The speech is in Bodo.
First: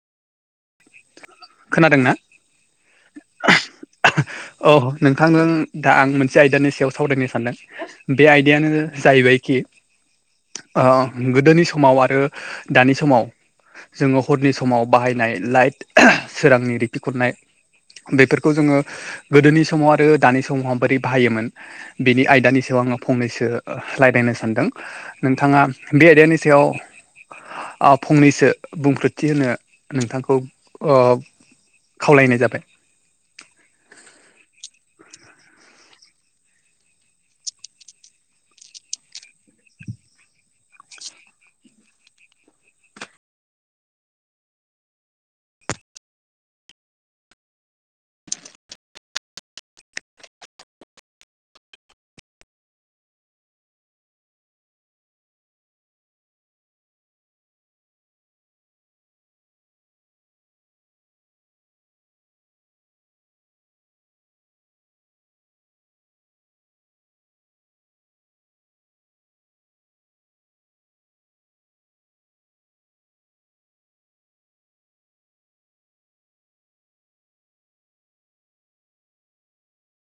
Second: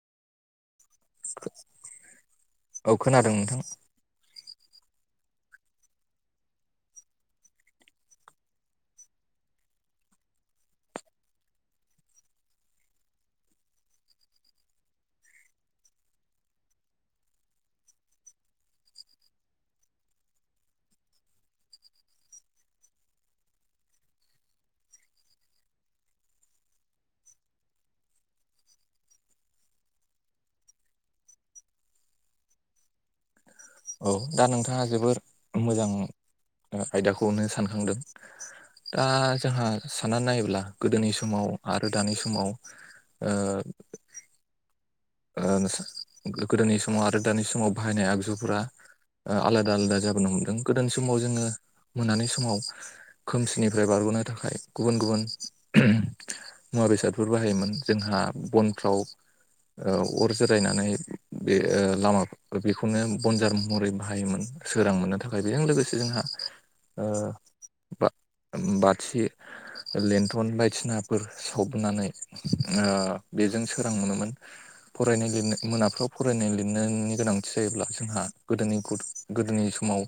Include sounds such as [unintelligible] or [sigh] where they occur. खोनादोंना औ खोनादों नोंथां। औ नोंथांजों दा आं मोनसे आयदानि सायाव सावरायनो सानदों। बे आयदायानो जाहैबायखि ओ गोदोनि समाव आरो दानि समाव जोङो हरनि समाव बाहायनाय लाइट सोरांनि रिखि खूनाय। बेफोरखौ जोङो गोदोनि समाव आरो दानि समावहा बोरै बाहायोमोन बेनि आयदानि सायाव आङो फंनैसो राय्लायनो सानदों। नोंथाङा बे आयदानि सायाव ओ फंनैसो बुंफोरोथि होनो नोंथांखौ ओ खावलायनाय जाबाय औ दा नोंथाङा जोबोर मोजां आयदाखौनो सानखांदों। दा जोंहा साननानै नायोब्ला गोदोनि समाव आरो दानि समाव ओ ओ गोदोनि समाव आरो दानि समाव बाहायनाय आगजुफोरा आलादा आलादा जाबोनो हमदों गोदोनि समाव जोङो मोनानि समाव। खोमसिनिफ्राय बारग'नो थाखाय गुबुन- गुबुन मुवा बेसादफोर बाहायोमोन जोंहा बनफ्राव ओ अर जरायनानै बे ओ लामाफोराव- बेखौनो बनजार महरै बाहायोमोन सोरां मोननो थाखाय। बेजों लोगोसे जोंहा- ओ बा बाथि- लेन्थन बायदिनाफोर सावनानै बेजों सोरां मोनोमोन। [unintelligible] [unintelligible] फरायनाय लिरनो मोनाफ्राव फरायनाय लिरनायनि गोनांथि जायोब्ला जोंहा गोदोनि गोदोनि समाव